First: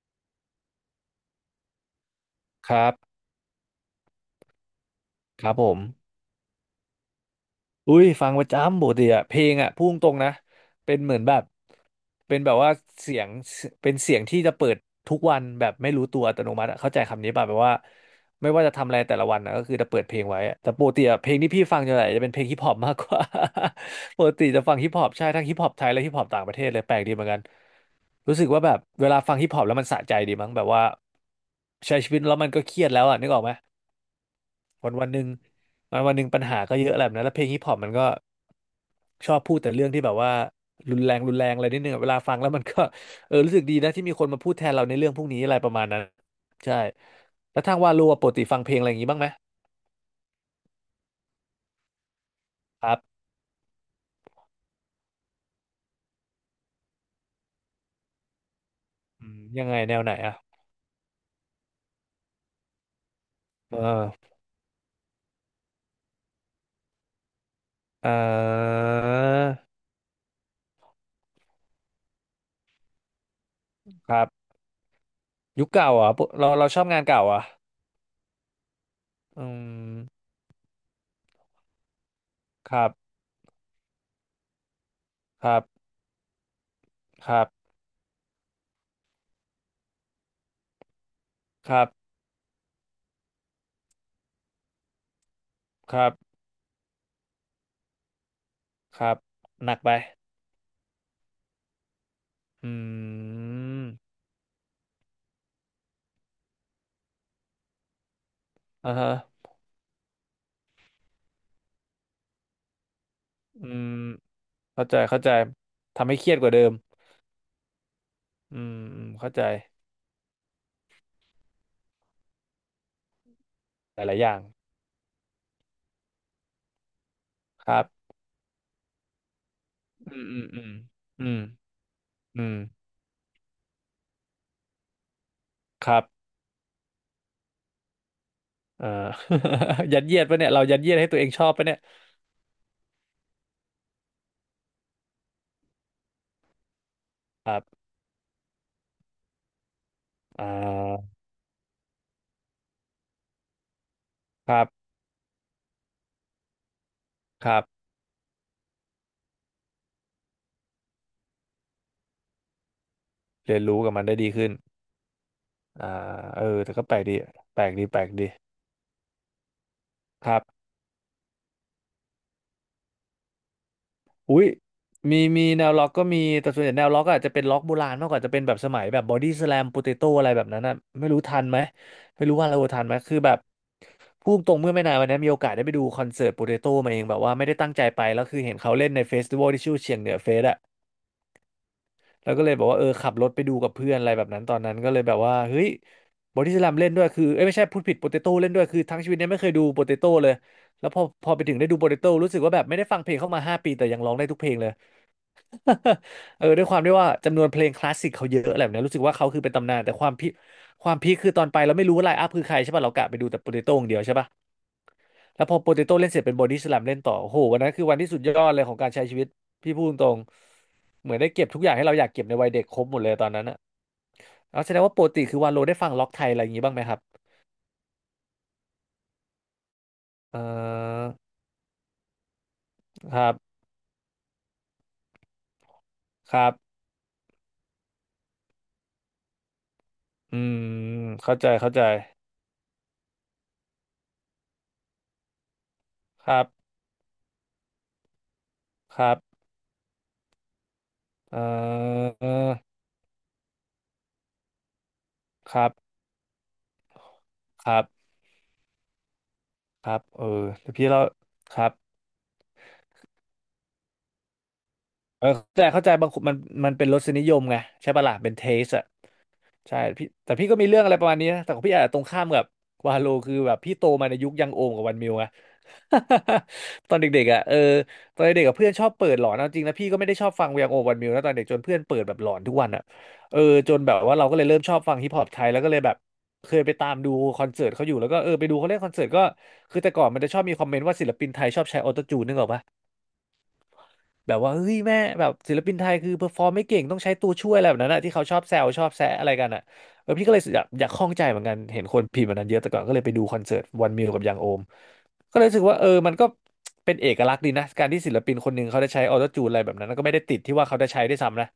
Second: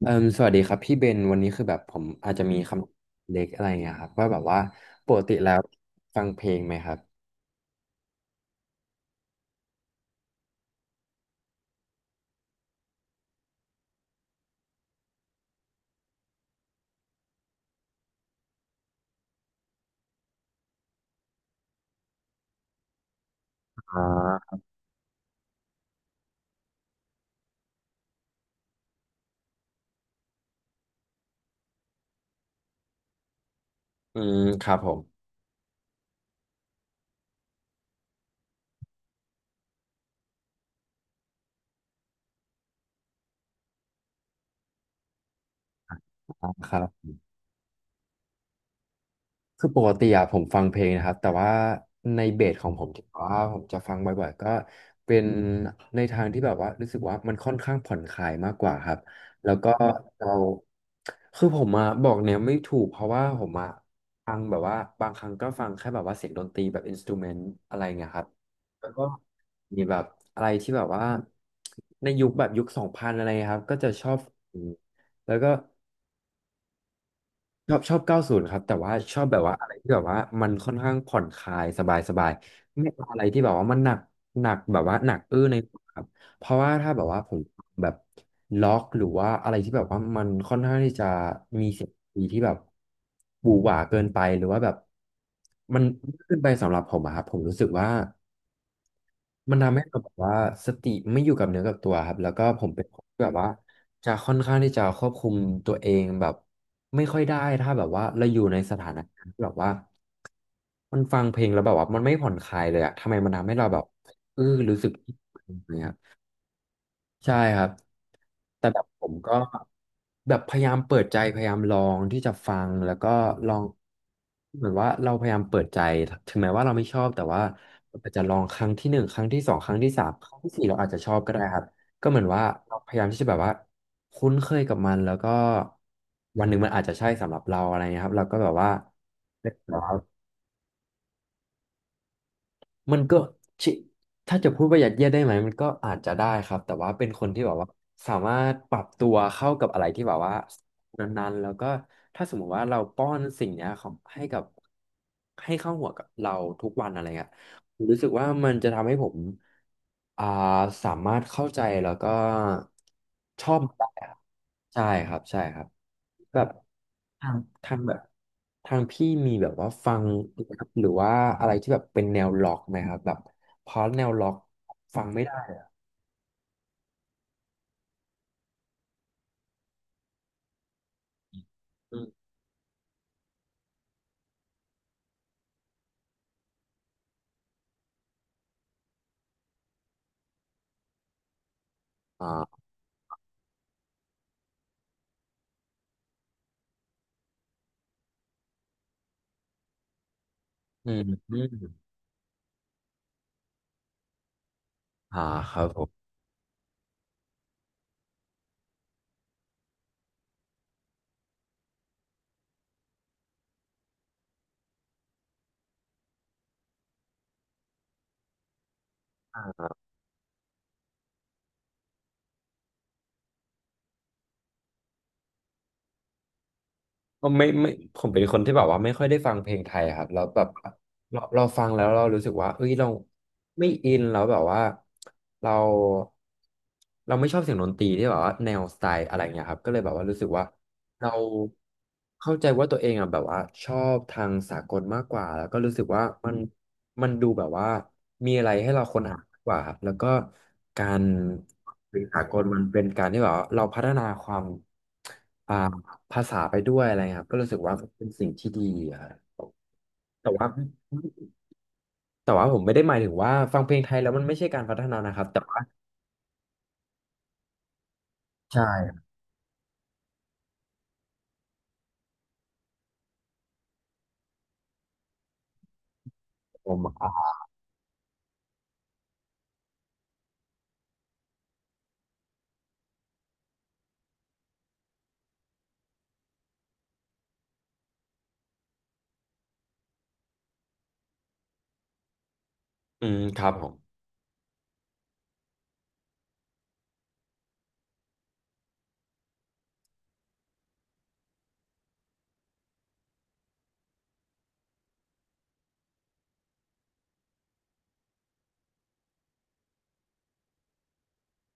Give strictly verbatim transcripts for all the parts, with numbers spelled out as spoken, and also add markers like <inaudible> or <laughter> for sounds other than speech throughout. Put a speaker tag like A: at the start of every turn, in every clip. A: เอ่มสวัสดีครับพี่เบนวันนี้คือแบบผมอาจจะมีค
B: ครับ
A: ำเล็กอะไรเงี้ยครับว่าแบบว่าปกติ
B: ค
A: แล้
B: รับ
A: ว
B: ผม
A: ฟังเพลงไหมครับ
B: อุ้ยฟังประจำปกติอะเพลงอะพุ่งตรงๆนะเป็นเหมือนแบบเป็นแบบว่าเสียงเป็นเสียงที่จะเปิดทุกวันแบบไม่รู้ตัวอัตโนมัติอะเข้าใจคำนี้ป่ะแบบว่าไม่ว่าจะทำอะไรแต่ละวันนะก็คือจะเปิดเพลงไว้อะแต่ปกติอะเพลงที่พี่ฟังจะไหนจะเป็นเพลงฮิปฮอปมากกว่า <laughs> ปกติจะฟังฮิปฮอปใช่ทั้งฮิปฮอปไทยและฮิปฮอปต่างประเทศเลยแปลกดีเหมือนกันรู้สึกว่าแบบเวลาฟังฮิปฮอปแล้วมันสะใจดีมั้งแบบว่าใช้ชีวิตแล้วมันก็เครียดแล้วอะนึกออกไหม
A: อืมครับผ
B: วัน
A: ม
B: วันหนึ่งวันวันหนึ่งปัญหาก็เยอะอะไรแบบนั้นแล้วเพลงฮิปฮอปมันก็ชอบพูดแต่เรื่องที่แบบว่ารุนแรงรุนแรงอะไรนิดนึงอะเวลาฟังแล้วมันก็ <laughs> เออรู้สึกดีนะที่มีคนมาพูดแทนเราในเรื่องพวกนี้อะไรประมาณนั้น
A: อ่าค
B: ใช่
A: รับ
B: แล้วทางวาโลอะปกติฟังเพลงอะไรอย่างนี้บ้างไหม
A: คือปกติอะผมฟังเพลงนะครับแต่ว่าในเบสของผ
B: ค
A: ม
B: รั
A: ที่
B: บ
A: ว่าผมจะฟังบ่อยๆก็เป็นในทางที่แบบว่ารู้สึกว่ามันค่อนข้างผ่อนคลายมากกว่าครับ
B: อืม
A: แล้ว
B: ยั
A: ก็
B: งไงแนวไหน
A: เรา
B: อ่ะ
A: คือผมอะบอกเนียไม่ถูกเพราะว่าผมอะ
B: เออ
A: ฟังแบบว่าบางครั้งก็ฟังแค่แบบว่าเสียงดนตรีแบบอินสตูเมนต์อะไรเงี้
B: เอ
A: ยครับ
B: อ
A: แล้วก็มีแบบอะไรที่แบบว่าในยุคแบบยุคสองพันอะไรครับก็จะชอ
B: ค
A: บ
B: รับ
A: แล้วก็
B: ยุคเก่าเหรอ่ะเราเราชอบงานเก่าเหรอ่ะ
A: ชอบชอบเก้าสูนครับแต่ว่าชอบแบ
B: อื
A: บว่าอะไรที่แบบว่า
B: ม
A: มันค่อนข้างผ่อนคลายสบายสบาย
B: ครั
A: ไม่เอา
B: บ
A: อะไรที่แบบว่ามันหนักหนักแบบว่าหนักอื้อ
B: ค
A: ใน
B: รับ
A: หัวครับเพราะว่าถ้าแบบว่า
B: ค
A: ผม
B: รับ
A: แบบล็อกหรือว่าอะไรที่แบบว่ามันค่อนข้างที่จะมี
B: ค
A: เสี
B: รั
A: ย
B: บ
A: งดนตรีที่แบบบูหวาเกินไปหรือว่าแบบมัน
B: ครับ
A: เกินไปสำหรับผมอะครับผมรู้สึกว่า
B: ครับ
A: มัน
B: ห
A: ทำ
B: นัก
A: ให้
B: ไป
A: เราแบบว่าสติไม่อยู่กับเนื้อกับตัวครับแล้วก็ผ
B: อื
A: มเป็นคนที่แบบว่าจะ
B: ม
A: ค่อนข้างที่จะควบคุมตัวเองแบบไม่ค่อยได้ถ้าแบบว่าเราอยู่ในสถา
B: อ่า
A: น
B: ฮะ
A: การณ์ที่แบบว่ามันฟังเพลงแล้วแบบว่ามันไม่ผ่อนคลายเลยอะทำไมมันทำให้
B: อื
A: เราแบบ
B: ม
A: เออรู้
B: เข้า
A: สึก
B: ใจเข้าใจทำให้เครียดกว่าเดิม
A: ใช่ครับ
B: อื
A: แต่
B: ม
A: แบบ
B: อื
A: ผ
B: ม
A: ม
B: เข้า
A: ก็
B: ใจ
A: แบบพยายามเปิดใจพยายามลองที่จะฟังแล้วก็ลอง
B: หลายๆอย่าง
A: เหมือนว่าเราพยายามเปิดใจถึงแม้ว่าเราไม่ชอบแต่ว่า
B: ครับ
A: เราอาจจะลองครั้งที่หนึ่งครั้งที่สองครั้งที่สา
B: อื
A: มค
B: ม
A: รั้
B: อื
A: ง
B: ม
A: ที่
B: อื
A: สี่
B: ม
A: เราอาจจะชอบ
B: อื
A: ก็
B: ม
A: ได้ครับก็เหมือน
B: อื
A: ว่า
B: ม
A: เราพยายามที่จะแบบว่าคุ้นเคยกับมันแล้วก็
B: ครับ
A: วันหนึ่งมันอาจจะใช่สำหรับเราอะไรเงี้ยครับเราก็แบบว่า
B: เอ่อ <laughs> ยัดเยียดปะเนี่ยเรายัดเยียดให้ตัวเองชอบปะเนี่ย
A: มันก็ชิถ้าจะพูดว่ายัดเยียดได้ไหมมันก็อาจจะได้ครับ แต่ว่าเป็นคนที่
B: ค
A: แบบ
B: รั
A: ว่า
B: บ
A: สามารถปรับตัวเข้ากับอะไรที่แบบว่า
B: อ่า
A: นั้นๆแล้วก็ถ้าสมมติว่าเราป้อนสิ่งเนี้ยของให้กับ
B: ครับ
A: ให้เข้าหัวกับเราทุกวันอะไรเงี้ย
B: ครับ
A: ผมรู้สึกว่ามันจะทำให้ผมอ่าสามารถเข้าใจแล้วก็ชอ
B: เรี
A: บ
B: ยน
A: มัน
B: รู้
A: ได้
B: กับมั
A: ค
B: น
A: รับ
B: ได้ดีขึ้น
A: ใช่ครับใช่ครับ
B: อ่า
A: แบ
B: เออ
A: บ
B: แต่ก็แปลกดี
A: ทาง
B: แปลก
A: ทาง
B: ดี
A: แบ
B: แป
A: บ
B: ลกดี
A: ทางพี่มีแบบว่าฟัง
B: ครั
A: ค
B: บ
A: รับหรือว่าอะไรที่แบบเป็นแนวล็อกไหมครับแบบเพราะแนวล็อก
B: อุ้ย
A: ฟัง
B: มี
A: ไม่ได้
B: มีแนวล็อกก็มีแต่ส่วนใหญ่แนวล็อกอาจจะเป็นล็อกโบราณมากกว่าจะเป็นแบบสมัยแบบบอดี้สแลมโปเตโต้อะไรแบบนั้นนะไม่รู้ทันไหม
A: อืม
B: ไม่รู้ว่าเราทันไหมคือแบบพูดตรงเมื่อไม่นานวันนี้มีโอกาสได้ไปดูคอนเสิร์ตโปเตโต้มาเองแบบว่าไม่ได้ตั้งใจไปแล้วคือเห็นเขาเล่นในเฟสติวัลที่ชื่อเชียงเหนือเฟสอะแล้วก็เลยบ
A: อ่า
B: อกว่าเออขับรถไปดูกับเพื่อนอะไรแบบนั้นตอนนั้นก็เลยแบบว่าเฮ้ยบอดี้สแลมเล่นด้วยคือเอ้ยไม่ใช่พูดผิดโปเตโต้เล่นด้วยคือทั้งชีวิตเนี้ไม่เคยดูโปเตโต้เลยแล้
A: อื
B: วพ
A: ม
B: อพอ
A: อื
B: ไปถึงได้ดู
A: ม
B: โปเตโต้รู้สึกว่าแบบไม่ได้ฟังเพลงเข้ามาห้าปีแต่ยังร้องได้ทุกเพลงเลย
A: อ่าครับผม
B: เออด้วยความที่ว่าจำนวนเพลงคลาสสิกเขาเยอะอะไรแบบเนี้ยรู้สึกว่าเขาคือเป็นตำนานแต่ความพีคความพีคคือตอนไปเราไม่รู้ว่าไลน์อัพคือใครใช่ป่ะ เรากะไปดูแต่โปเตโต้อย่างเดียวใช่ป่ะ แล้วพอโปเตโต้เล่นเสร็จเป็นบอดี้สแลมเล่นต่อโอ้โหวันนั้นคือวันที่สุดยอดเลยของการใช้ชีวิตพี่พูดตรงๆเหมือนได้เก็บทุกอย่างให้เราอยากเก็บในวัยเด็กครบหมดเลยตอนนั้นอะแล้วแสดงว่าปกติคือวาโลได้ฟังล็อกไทยอะไรอย่างงี้บ้างไหมครับ
A: ก็ไม่ไม่ผมเป็นคนที่แบบว่าไม่ค่อยได้ฟังเพลงไทยครับแล้ว
B: เอ
A: แบบ
B: อ
A: เราเราฟังแล้วเรารู้สึกว่าเอ้ยเรา
B: ครับ
A: ไม่อินแล้วแบบว่าเรา
B: ครับ
A: เราไม่ชอบเสียงดนตรีที่แบบว่าแนวสไตล์อะไรเงี้ยครับก็เลยแบบว่ารู้สึก
B: อื
A: ว่า
B: ม
A: เรา
B: เข้าใจเข้าใจ
A: เข้าใจว่าตัวเองอ่ะแบบว่าชอบทางสากลมากกว่าแล้วก็รู้สึกว่า
B: ค
A: มัน
B: รับ
A: มันดูแบบว่ามีอะไรให้เรา
B: ค
A: ค้น
B: รั
A: หา
B: บ
A: มากกว่าครับแล้วก็การ
B: เอ
A: เป็นสากล
B: อ
A: มันเป็นการที่แบบว่าเราพัฒนาความอ่า
B: ครับ
A: ภาษาไปด้วยอะไรเงี้ยครับก็รู้สึก
B: ค
A: ว่า
B: รั
A: มันเป็น
B: บ
A: สิ่งที่ดีอะครับ
B: ครับเออ
A: แต่ว่า
B: แต่พี่เราครับ
A: แต่ว่าผมไม่ได้หมายถึงว่าฟังเพลงไทยแล้วมันไม่ใช่การพัฒนานะค
B: เอ
A: รับ
B: อ
A: แต่ว่า
B: แต่เข้าใจบางคนมันมันเป็นรสนิยมไงใช่ปะล่ะเป็นเท
A: ใช่
B: สอะ
A: คร
B: ใช่พี่แต่พี่ก็มีเรื่องอะไรประมาณนี้นะแต่ของพี่อาจจะตรงข้ามกับวาโลคือแบบพี่โตมาในยุคยังโอมกับวันมิวไง
A: ับผม
B: <laughs> ตอน
A: อ่
B: เด็ก
A: ะ
B: ๆอะเออตอนเด็กกับเพื่อนชอบเปิดหลอนเอาจริงนะพี่ก็ไม่ได้ชอบฟังยังโอมวันมิวนะตอนเด็กจนเพื่อนเปิดแบบหลอนทุกวันอะเออจนแบบว่าเราก็เลยเริ่มชอบฟังฮิปฮอปไทยแล้วก็เลยแบบเคยไปตามดูคอนเสิร์ตเขาอยู่แล้วก็เออไปดูเขาเล่นคอนเสิร์ตก็คือแต่ก่อนมันจะชอบมีคอมเมนต์ว่าศิลปินไทยชอบใช้ออโตจูนนึกออกปะ
A: อืมครับผม
B: แบบว่าเฮ้ยแม่แบบศิลปินไทยคือเพอร์ฟอร์มไม่เก่งต้องใช้ตัวช่วยอะไรแบบนั้นอะที่เขาชอบแซวชอบแซะอะไรกันอะแบบพี่ก็เลยอยากอยากข้องใจเหมือนกันเห็นคนพิมพ์แบบนั้นเยอะแต่ก่อนก็เลยไปดูคอนเสิร์ตวันมิวกับยังโอมก็เลยรู้สึกว่าเออมันก็เป็นเอกลักษณ์ดีนะการที่ศิลปินคนหนึ่งเขาได้ใช้ออโต้จูนอะไรแบบนั้นก็ไม่ได้ติดที่ว่าเขาได้ใช้ด้วยซ้ำนะ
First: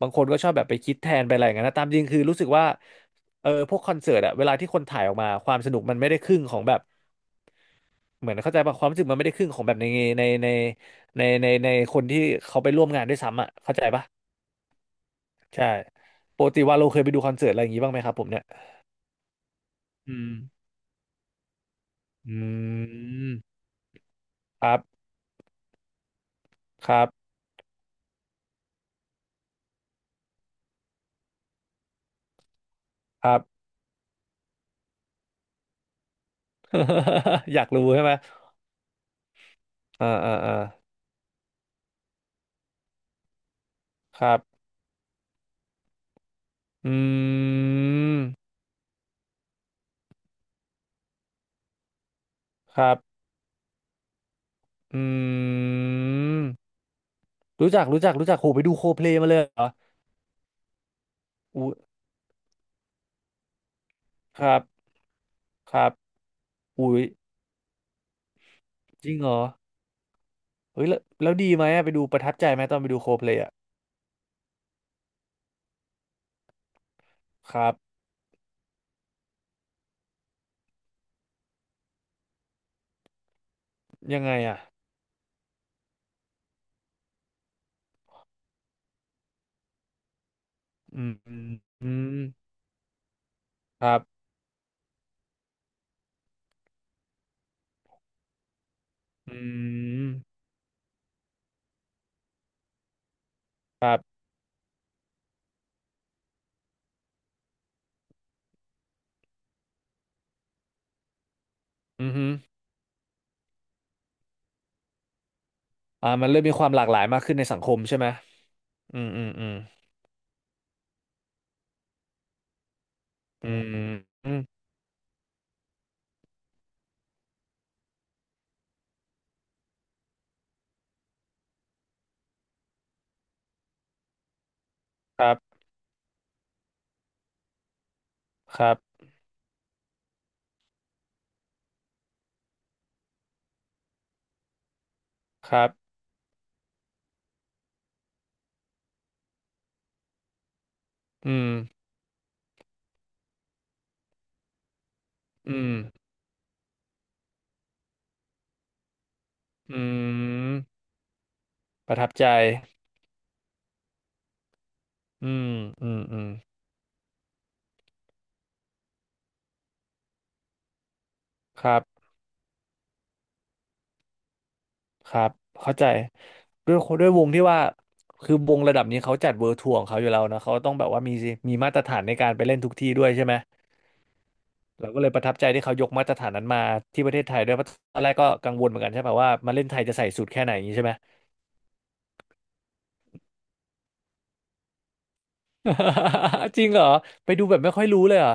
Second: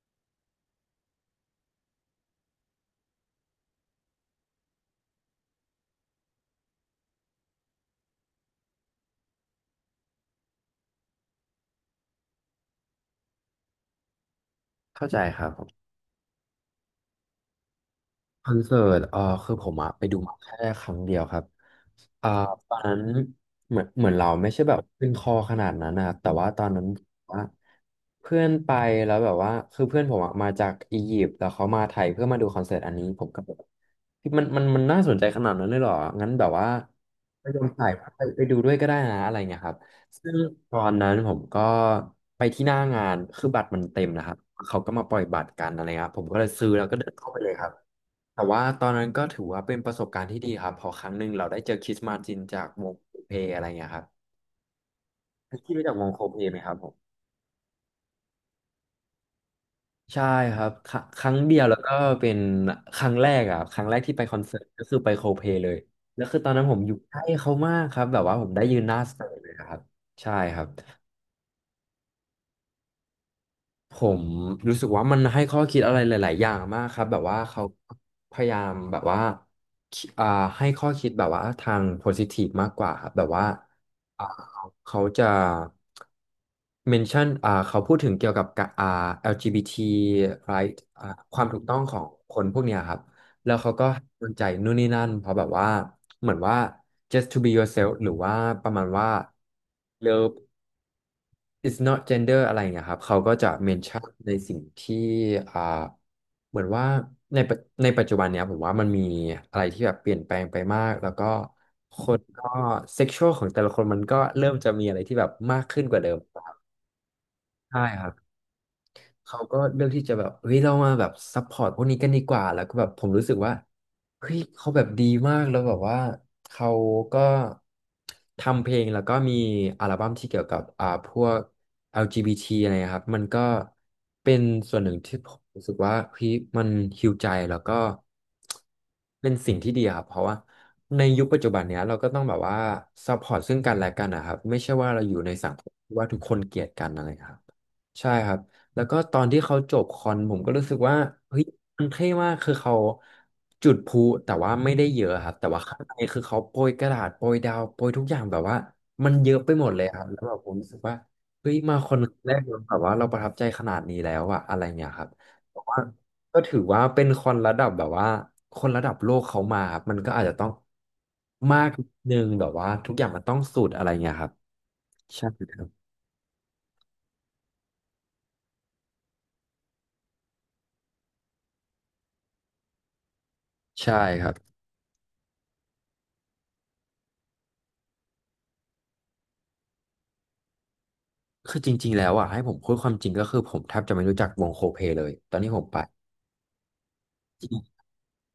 B: บางคนก็ชอบแบบไปคิดแทนไปอะไรอย่างนั้นนะตามจริงคือรู้สึกว่าเออพวกคอนเสิร์ตอะเวลาที่คนถ่ายออกมาความสนุกมันไม่ได้ครึ่งของแบบ เหมือนเข้าใจป่ะความรู้สึกมันไม่ได้ครึ่งของแบบในในในในในในคนที่เขาไปร่วมงานด้วยซ้ำอ่ะเข้าใจป่ะ
A: เข้าใจครับผ
B: ใช่
A: ม
B: ปกติว่าเราเคยไปดูคอนเสิร์ตอะไรอย่างงี้บ้างไหมครับผมเนี่ย
A: คอนเสิร์ตเออคือผมอะไป
B: อื
A: ดูมาแค่
B: ม
A: ครั้งเดียวครับอ่า
B: อื
A: ตอนนั้น
B: ม
A: เหมือนเหมือนเราไม่ใช่
B: ค
A: แบ
B: รั
A: บ
B: บ
A: ขึ้นคอขนาดนั้นนะครับแต่ว่าตอนนั้น
B: ครับ
A: ว่าเพื่อนไปแล้วแบบว่าคือเพื่อนผมอะมาจากอียิปต์แล้วเขามาไทยเพื่อมาดูคอนเสิร์ตอันนี้ผ
B: ค
A: ม
B: รั
A: ก็
B: บ
A: แบบ พี่มันมันมันน่าสนใจขนาดนั้นเลยเหรองั้นแบบว่าไป
B: <laughs> อ
A: ยอ
B: ยา
A: ม
B: กรู้
A: ถ่าย
B: ใช่
A: ภา
B: ไห
A: พ
B: ม
A: ไปดูด้วยก็ได้นะอะไรเงี้ยครับ
B: อ่า
A: ซึ่
B: อ่า
A: ง
B: อ่า
A: ตอนนั้นผมก็ไปที่หน้างานคือบัตรมันเต็ม
B: ค
A: นะครั
B: รั
A: บ
B: บ
A: เขาก็มาปล่อยบัตรกันอะไรเงี้ยครับผมก็เลยซื้อแล้ว
B: อื
A: ก็เดินเข้าไปเลยครับ
B: ม
A: แต่ว่าตอนนั้นก็ถือว่าเป็นประสบการณ์ที่ดีครับเพอครั้งหนึ่งเราได้เจอคริสมาจินจาก
B: ค
A: ว
B: รั
A: ง
B: บ
A: โคเพลอะไรเงี้ยครับ
B: อื
A: พี่รู้จักวงโคเพลไหมครั
B: ม
A: บผม
B: รู้จักรู้จักรู้จักโหไปดูโคเพลมาเลยเหรอ
A: ใช่ครับครัครั้งเดียว
B: อุ้ย
A: แล้วก็เป็นครั้งแรกอะครับครั้งแรกที่ไปคอ
B: ค
A: น
B: รั
A: เสิร์
B: บ
A: ตก็คือไปโคเพเล
B: ค
A: ย
B: รับ
A: แล้วคือตอนนั้นผมอ
B: อุ้
A: ยู่
B: ย
A: ใกล้เขามากครับแบบว่าผมได้ยืนหน้า
B: จ
A: ส
B: ริง
A: เต
B: เหร
A: จ
B: อ
A: เลยครับใช่ครับ
B: เฮ้ยแล้วแล้วดีไหมอะไปดูประทับใจไหมตอนไปดูโคเพลอะ
A: ผมรู้สึกว่ามันให้ข้อคิดอะไรหลายๆอย่างมากครับแบบว่า
B: ค
A: เขา
B: รับ
A: พยายามแบบว่าคิอ่าให้ข้อคิดแบบว่าทางโพซิทีฟมากกว่าครับแบบว่า
B: ยั
A: อ่า
B: งไงอ่ะ
A: เขาจะเมนชั่นอ่าเขาพูดถึงเกี่ยวกับกะอ่า แอล จี บี ที right
B: อื
A: อ่า
B: ม
A: ความถูกต้อง
B: อื
A: ของ
B: ม
A: คนพวกเนี้ยครับแล้วเขาก็
B: ครั
A: ให้
B: บ
A: กำลังใจนู่นนี่นั่นเพราะแบบว่าเหมือนว่า just to be yourself หรือว่าประมาณว่า
B: อืม
A: love it's not gender อะไรอย่างเงี้ยครับเขาก็จะเมน
B: ครั
A: ชั่น
B: บ
A: ในสิ่งที่อ่าเหมือนว่าในปัจในปัจจุบันเนี้ยผมว่ามันมีอะไรที่แบบเปลี่ยนแปลงไปมากแล้วก็ค
B: อือ
A: น
B: ฮึ
A: ก็เซ็กชวลของแต่ละคนมันก็เริ่มจะมีอะไรที่แบบมากขึ้นกว่าเดิ
B: อ่า
A: ม
B: มันเริ่มมีความหลากหลายมากขึ้นในสังค
A: ใช่
B: มใช่
A: ค
B: ไหม
A: รับ
B: อืมอืม
A: เขา
B: อืม
A: ก็เลือกที่จะแบบเฮ้ยเรามาแบบซัพพอร์ตพวกนี้กันดีกว่าแล้วก็แบบผมรู้สึก
B: อื
A: ว่า
B: ม
A: เฮ้
B: อื
A: ย
B: ม
A: เขาแบบดีมากแล้วแบบว่าเขาก็ทำเพลงแล้วก็มีอัลบั้มที่เกี่ยวกับอ่าพวก แอล จี บี ที อลจีบีทีอะไรนะครับมันก็เป็นส่วนหนึ่งที่
B: ค
A: ผ
B: รั
A: มรู้
B: บ
A: สึกว่าเฮ้ยมันฮีลใจแล้วก็
B: ครับ
A: เป็นสิ่งที่ดีอะครับเพราะว่าในยุคปัจจุบันเนี้ยเราก็ต้องแบบว่าซัพพอร์ตซึ่งกันและกันนะครับไม่ใช่ว่าเราอยู่ในสั
B: ค
A: งค
B: รั
A: ม
B: บ
A: ที่ว่าทุกคนเกลียดกันอะไรครับ ใช่ครับแล้วก็ตอนที่เขาจบคอนผมก็รู้สึกว่า
B: อื
A: เฮ้ย
B: ม
A: มันเท่มากคือเขาจุดพลุแต่ว่าไม่ได้เยอะครับแต่
B: อื
A: ว่า
B: ม
A: ข้างในคือเขาโปรยกระดาษโปรยดาวโปรยทุกอย่างแบบว่ามันเยอะไปหมด
B: อื
A: เลยครับแล้วแบบผม
B: ม
A: รู้สึกว่าเฮ้ยมาค
B: ป
A: อ
B: ระ
A: น
B: ทับใจ
A: แรกเราแบบว่าเราประทับใจขนาดนี้แล้วอะอะไรเงี้ยครับ
B: อืม
A: เพราะว่า
B: อืมอืม
A: ก็ถือว่าเป็นคอนระดับแบบว่าคนระดับโลกเขามาครับมันก็อาจจะต้องมา
B: ค
A: ก
B: รับ
A: นิดนึงแบบว่าทุกอย่างมันต้องสุดอะไรเงี้ยครับ
B: ครั
A: ใช่
B: บ
A: ครั
B: เข้า
A: บ
B: ใจด้วยด้วยวงที่ว่าคือวงระดับนี้เขาจัดเวิร์ทัวร์ของเขาอยู่แล้วนะ เขาต้องแบบว่ามีมีมาตรฐานในการไปเล่นทุกที่ด้วยใช่ไหม
A: ใช่ครับ
B: เราก็เลยประทับใจที่เขายกมาตรฐานนั้นมาที่ประเทศไทยด้วยเพราะตอนแรกก็กังวลเหมือนกันใช่ป่ะว่ามาเล่นไทยจะใส่สูตรแค่ไหนอย่างนี้ใช่ไหม
A: คือจริงๆแล้วอ่ะให้ผมพูดความจริงก็คือผมแทบจะไม่รู้จักวงโคเพเลยตอนนี้ผมไป
B: <laughs> จริงเหรอไปดูแบบไม่ค่อยรู้เลยเหรอ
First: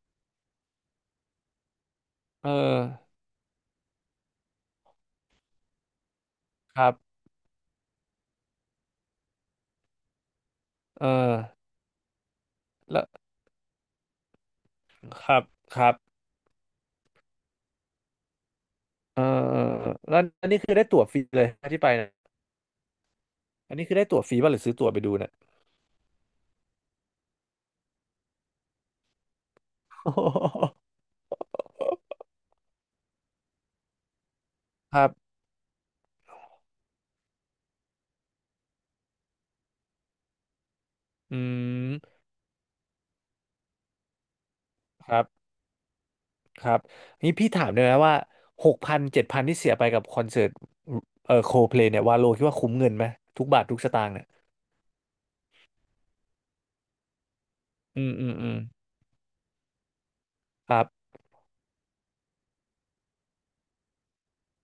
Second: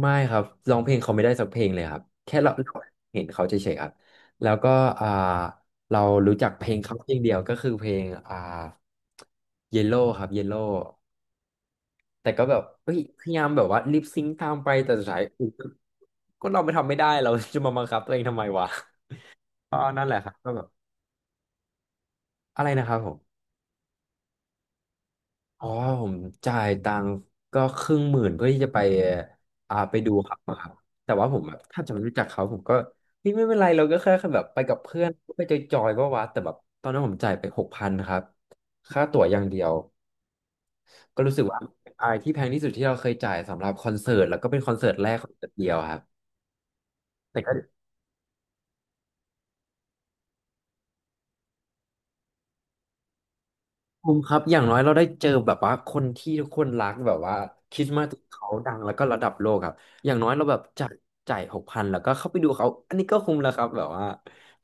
A: ไม่ครับร้องเพลงเขาไม่ได้สักเพลงเลยครับแค่
B: เอ
A: เรา
B: อ
A: เห็นเขาเฉยๆครับแล้วก็อ่าเรารู้จักเพลง
B: ครั
A: เขา
B: บ
A: เพลงเดียวก็คือเพลงอ่าเยลโล่ครับเยลโล่
B: เออ
A: แต่ก็แบบเฮ้ย
B: แล้ว
A: พยายามแบบว่าลิปซิงค์ตามไปแต่สุดท้าย
B: ครับ
A: อุ๊ย
B: ครับ
A: ก็เราไม่ทำไม่ได้เราจะมาบังคับตัวเองทำไมวะ
B: เออ
A: ก็นั่นแห
B: แล้
A: ละ
B: ว
A: ครับ
B: อั
A: ก็
B: นนี้
A: แบบ
B: คือได้ตั๋วฟรีเลยที่ไปนะ
A: อะไรนะครับผม
B: อันนี้คือได้ตั๋วฟรีป่ะหรือซื้อตั๋วไปดูเนี่ย
A: อ๋อผมจ่ายตังค์ก็ครึ่งหมื่นเพื่อที่จะไปอ่าไปดูครับมาครับแต่ว่าผมแบบถ้าจะไม่รู้จักเขาผมก็เฮ้ยไม่เป็นไรเราก็แค่แบบไปกับ
B: <laughs> ค
A: เพื่อ
B: รั
A: น
B: บ
A: ไปจอยๆว่าวะแต่แบบตอนนั้นผมจ่ายไปหกพันครับค่าตั๋วอย่างเดียวก็รู้
B: อื
A: สึกว่าเป็นอาย
B: ม
A: ที่แพงที่สุดที่เราเคยจ่ายสำหรับคอนเสิร์ตแล้วก็เป็นคอนเสิร์ตแร
B: ค
A: ก
B: รับ
A: คอนเสิร์ตเดียวครับ
B: ครับนี่
A: แต่
B: พี่
A: ก็
B: ถามได้ไหมว่าหกพันเจ็ดพันที่เสียไปกับคอนเสิร์ตเอ่อโคเพลเนี่ยวาโลคิดว่าคุ้มเงินไหมทุกบาททุกสตาง
A: คุ้
B: ค์
A: ม
B: เนี่ย
A: ครับอย่างน้อยเราได้เจอแบบว่าคนที่ทุกคนรักแบบว่าคริสต์
B: อื
A: มาส
B: มอืม
A: เขา
B: อืม
A: ดังแล้วก็ระดับโลกครับอย่างน้อยเราแบบ
B: ครับ
A: จ่ายจ่ายหกพันแล้วก็เข้าไปดูเขาอันนี้ก็คุ้มแล้วครับแบบว่า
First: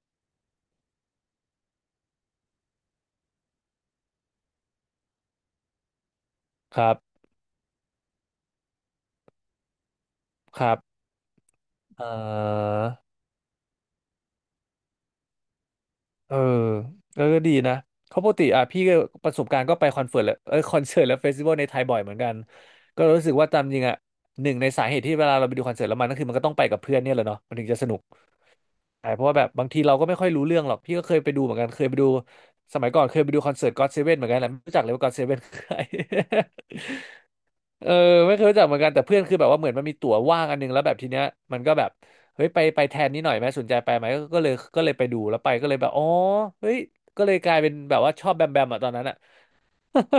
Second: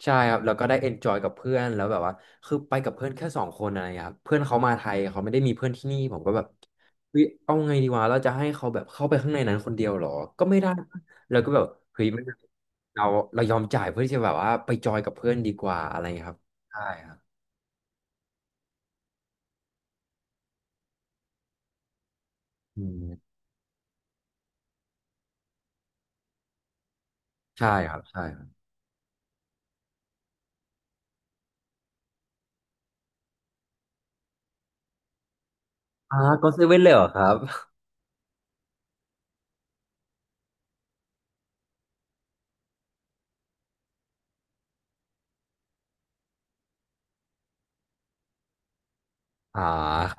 A: ใช่ครับแล้วก็ได้เอนจอยกับเพื่อนแล้วแบบว่าคือไปกับเพื่อนแค่สองคนอะไรเครับเพื่อนเขามาไทยเขาไม่ได้มีเพื่อนที่นี่ผมก็แบบ
B: ครับ
A: เฮ้ยเอาไงดีวะเราจะให้เขาแบบเข้าไปข้างในนั้นคนเดียวเหรอก็ไม่
B: ค
A: ได้
B: รับ
A: แล้วก็แบบเฮ้
B: เอ
A: ยไม่ได้
B: อ
A: เราเรายอมจ่ายเพื่อที่จะแบบว่าไปจอยกับเพื่อนดีกว่าอะไรอย่างเงี้ยค
B: เออ
A: รับใช่ครับ
B: เออก็ดีนะเขาะปกติอ่ะพี่ก็ประสบการณ์ก็ไปคอนเสิร์ตและเออคอนเสิร์ตและเฟสติวัลในไทยบ่อยเหมือนกัน
A: อื
B: ก็
A: ม
B: รู้สึกว่าตามจริงอ่ะหนึ่งในสาเหตุที่เวลาเราไปดูคอนเสิร์ตแล้วมันก็คือมันก็ต้องไปกับเพื่อนเนี่ยแหละเนาะมันถึ
A: ใช่
B: งจะส
A: ค
B: นุ
A: รั
B: ก
A: บใช่
B: ใช่เพราะว่าแบบบางทีเราก็ไม่ค่อยรู้เรื่องหรอกพี่ก็เคยไปดูเหมือนกันเคยไปดูสมัยก่อนเคยไปดูคอนเสิร์ตก็อดเซเว่นเหมือนกันแหละไม่รู้จักเลยว่าก็อดเซเว่นคือใคร
A: อ่าก็เซเว่นเลยเหรอครับ
B: เออไม่เคยรู้จักเหมือนกันแต่เพื่อนคือแบบว่าเหมือนมันมีตั๋วว่างอันนึงแล้วแบบทีเนี้ยมันก็แบบเฮ้ยไปไปแทนนี้หน่อยไหมสนใจไปไหมก็ก็เลยก็เลยไปดูแล้วไปก็เลยแบบอ๋อเฮ้ยก็เลยกลายเป็นแบบว่าชอบแบมแบมอะตอนนั้นอะ
A: อ่า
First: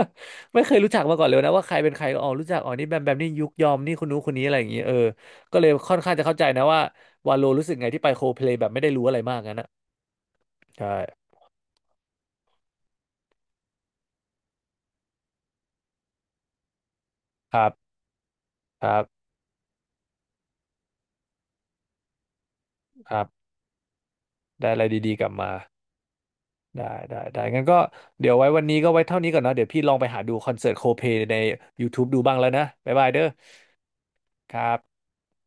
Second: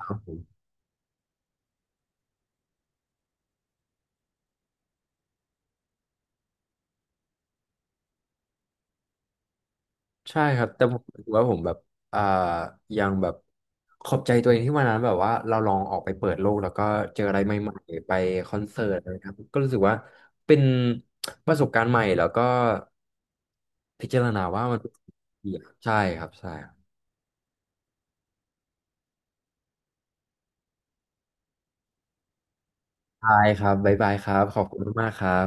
A: ครับผม
B: ไม่เคยรู้จักมาก่อนเลยนะว่าใครเป็นใครก็อ๋อรู้จักอ๋อนี่แบมแบมนี่ยุคยอมนี่คนนู้นคนนี้อะไรอย่างเงี้ยเออก็เลยค่อนข้างจะเข้าใจนะว่าวาโลรู้สึกไงที่ไปโคเพลย์แบบไม่ได้รู้อะไรมากงั้นนะ
A: ใช่ครับ แต่
B: ใช่
A: ผมรู้สึกว่าผมแบบอ่ายังแบบขอบใจตัวเองที่วันนั้นแบบว่าเราลองออกไปเปิดโลกแล้วก็เจออะไรให
B: ครั
A: ม่
B: บ
A: ๆไปคอนเสิ
B: ค
A: ร์ต
B: รั
A: อะไร
B: บ
A: ครับก็รู้สึกว่าเป็นประสบการณ์ใหม่แล้วก็
B: ครับ
A: พิจารณาว่า
B: ได้
A: มัน
B: อะไร
A: เป็นสิ่
B: ดี
A: ง
B: ๆกลับ
A: ที่ดี
B: มา
A: อะใช่ครับใช่ครับ
B: ได้ได้ได้งั้นก็เดี๋ยวไว้วันนี้ก็ไว้เท่านี้ก่อนเนาะเดี๋ยวพี่ลองไปหาดูคอนเสิร์ตโคเพใน ยูทูบ ดูบ้างแล้วนะบ๊ายบายเด้อ
A: ใช่ครับบ๊ายบายครับ ข
B: ค
A: อบ
B: รับ
A: คุณมากๆครับ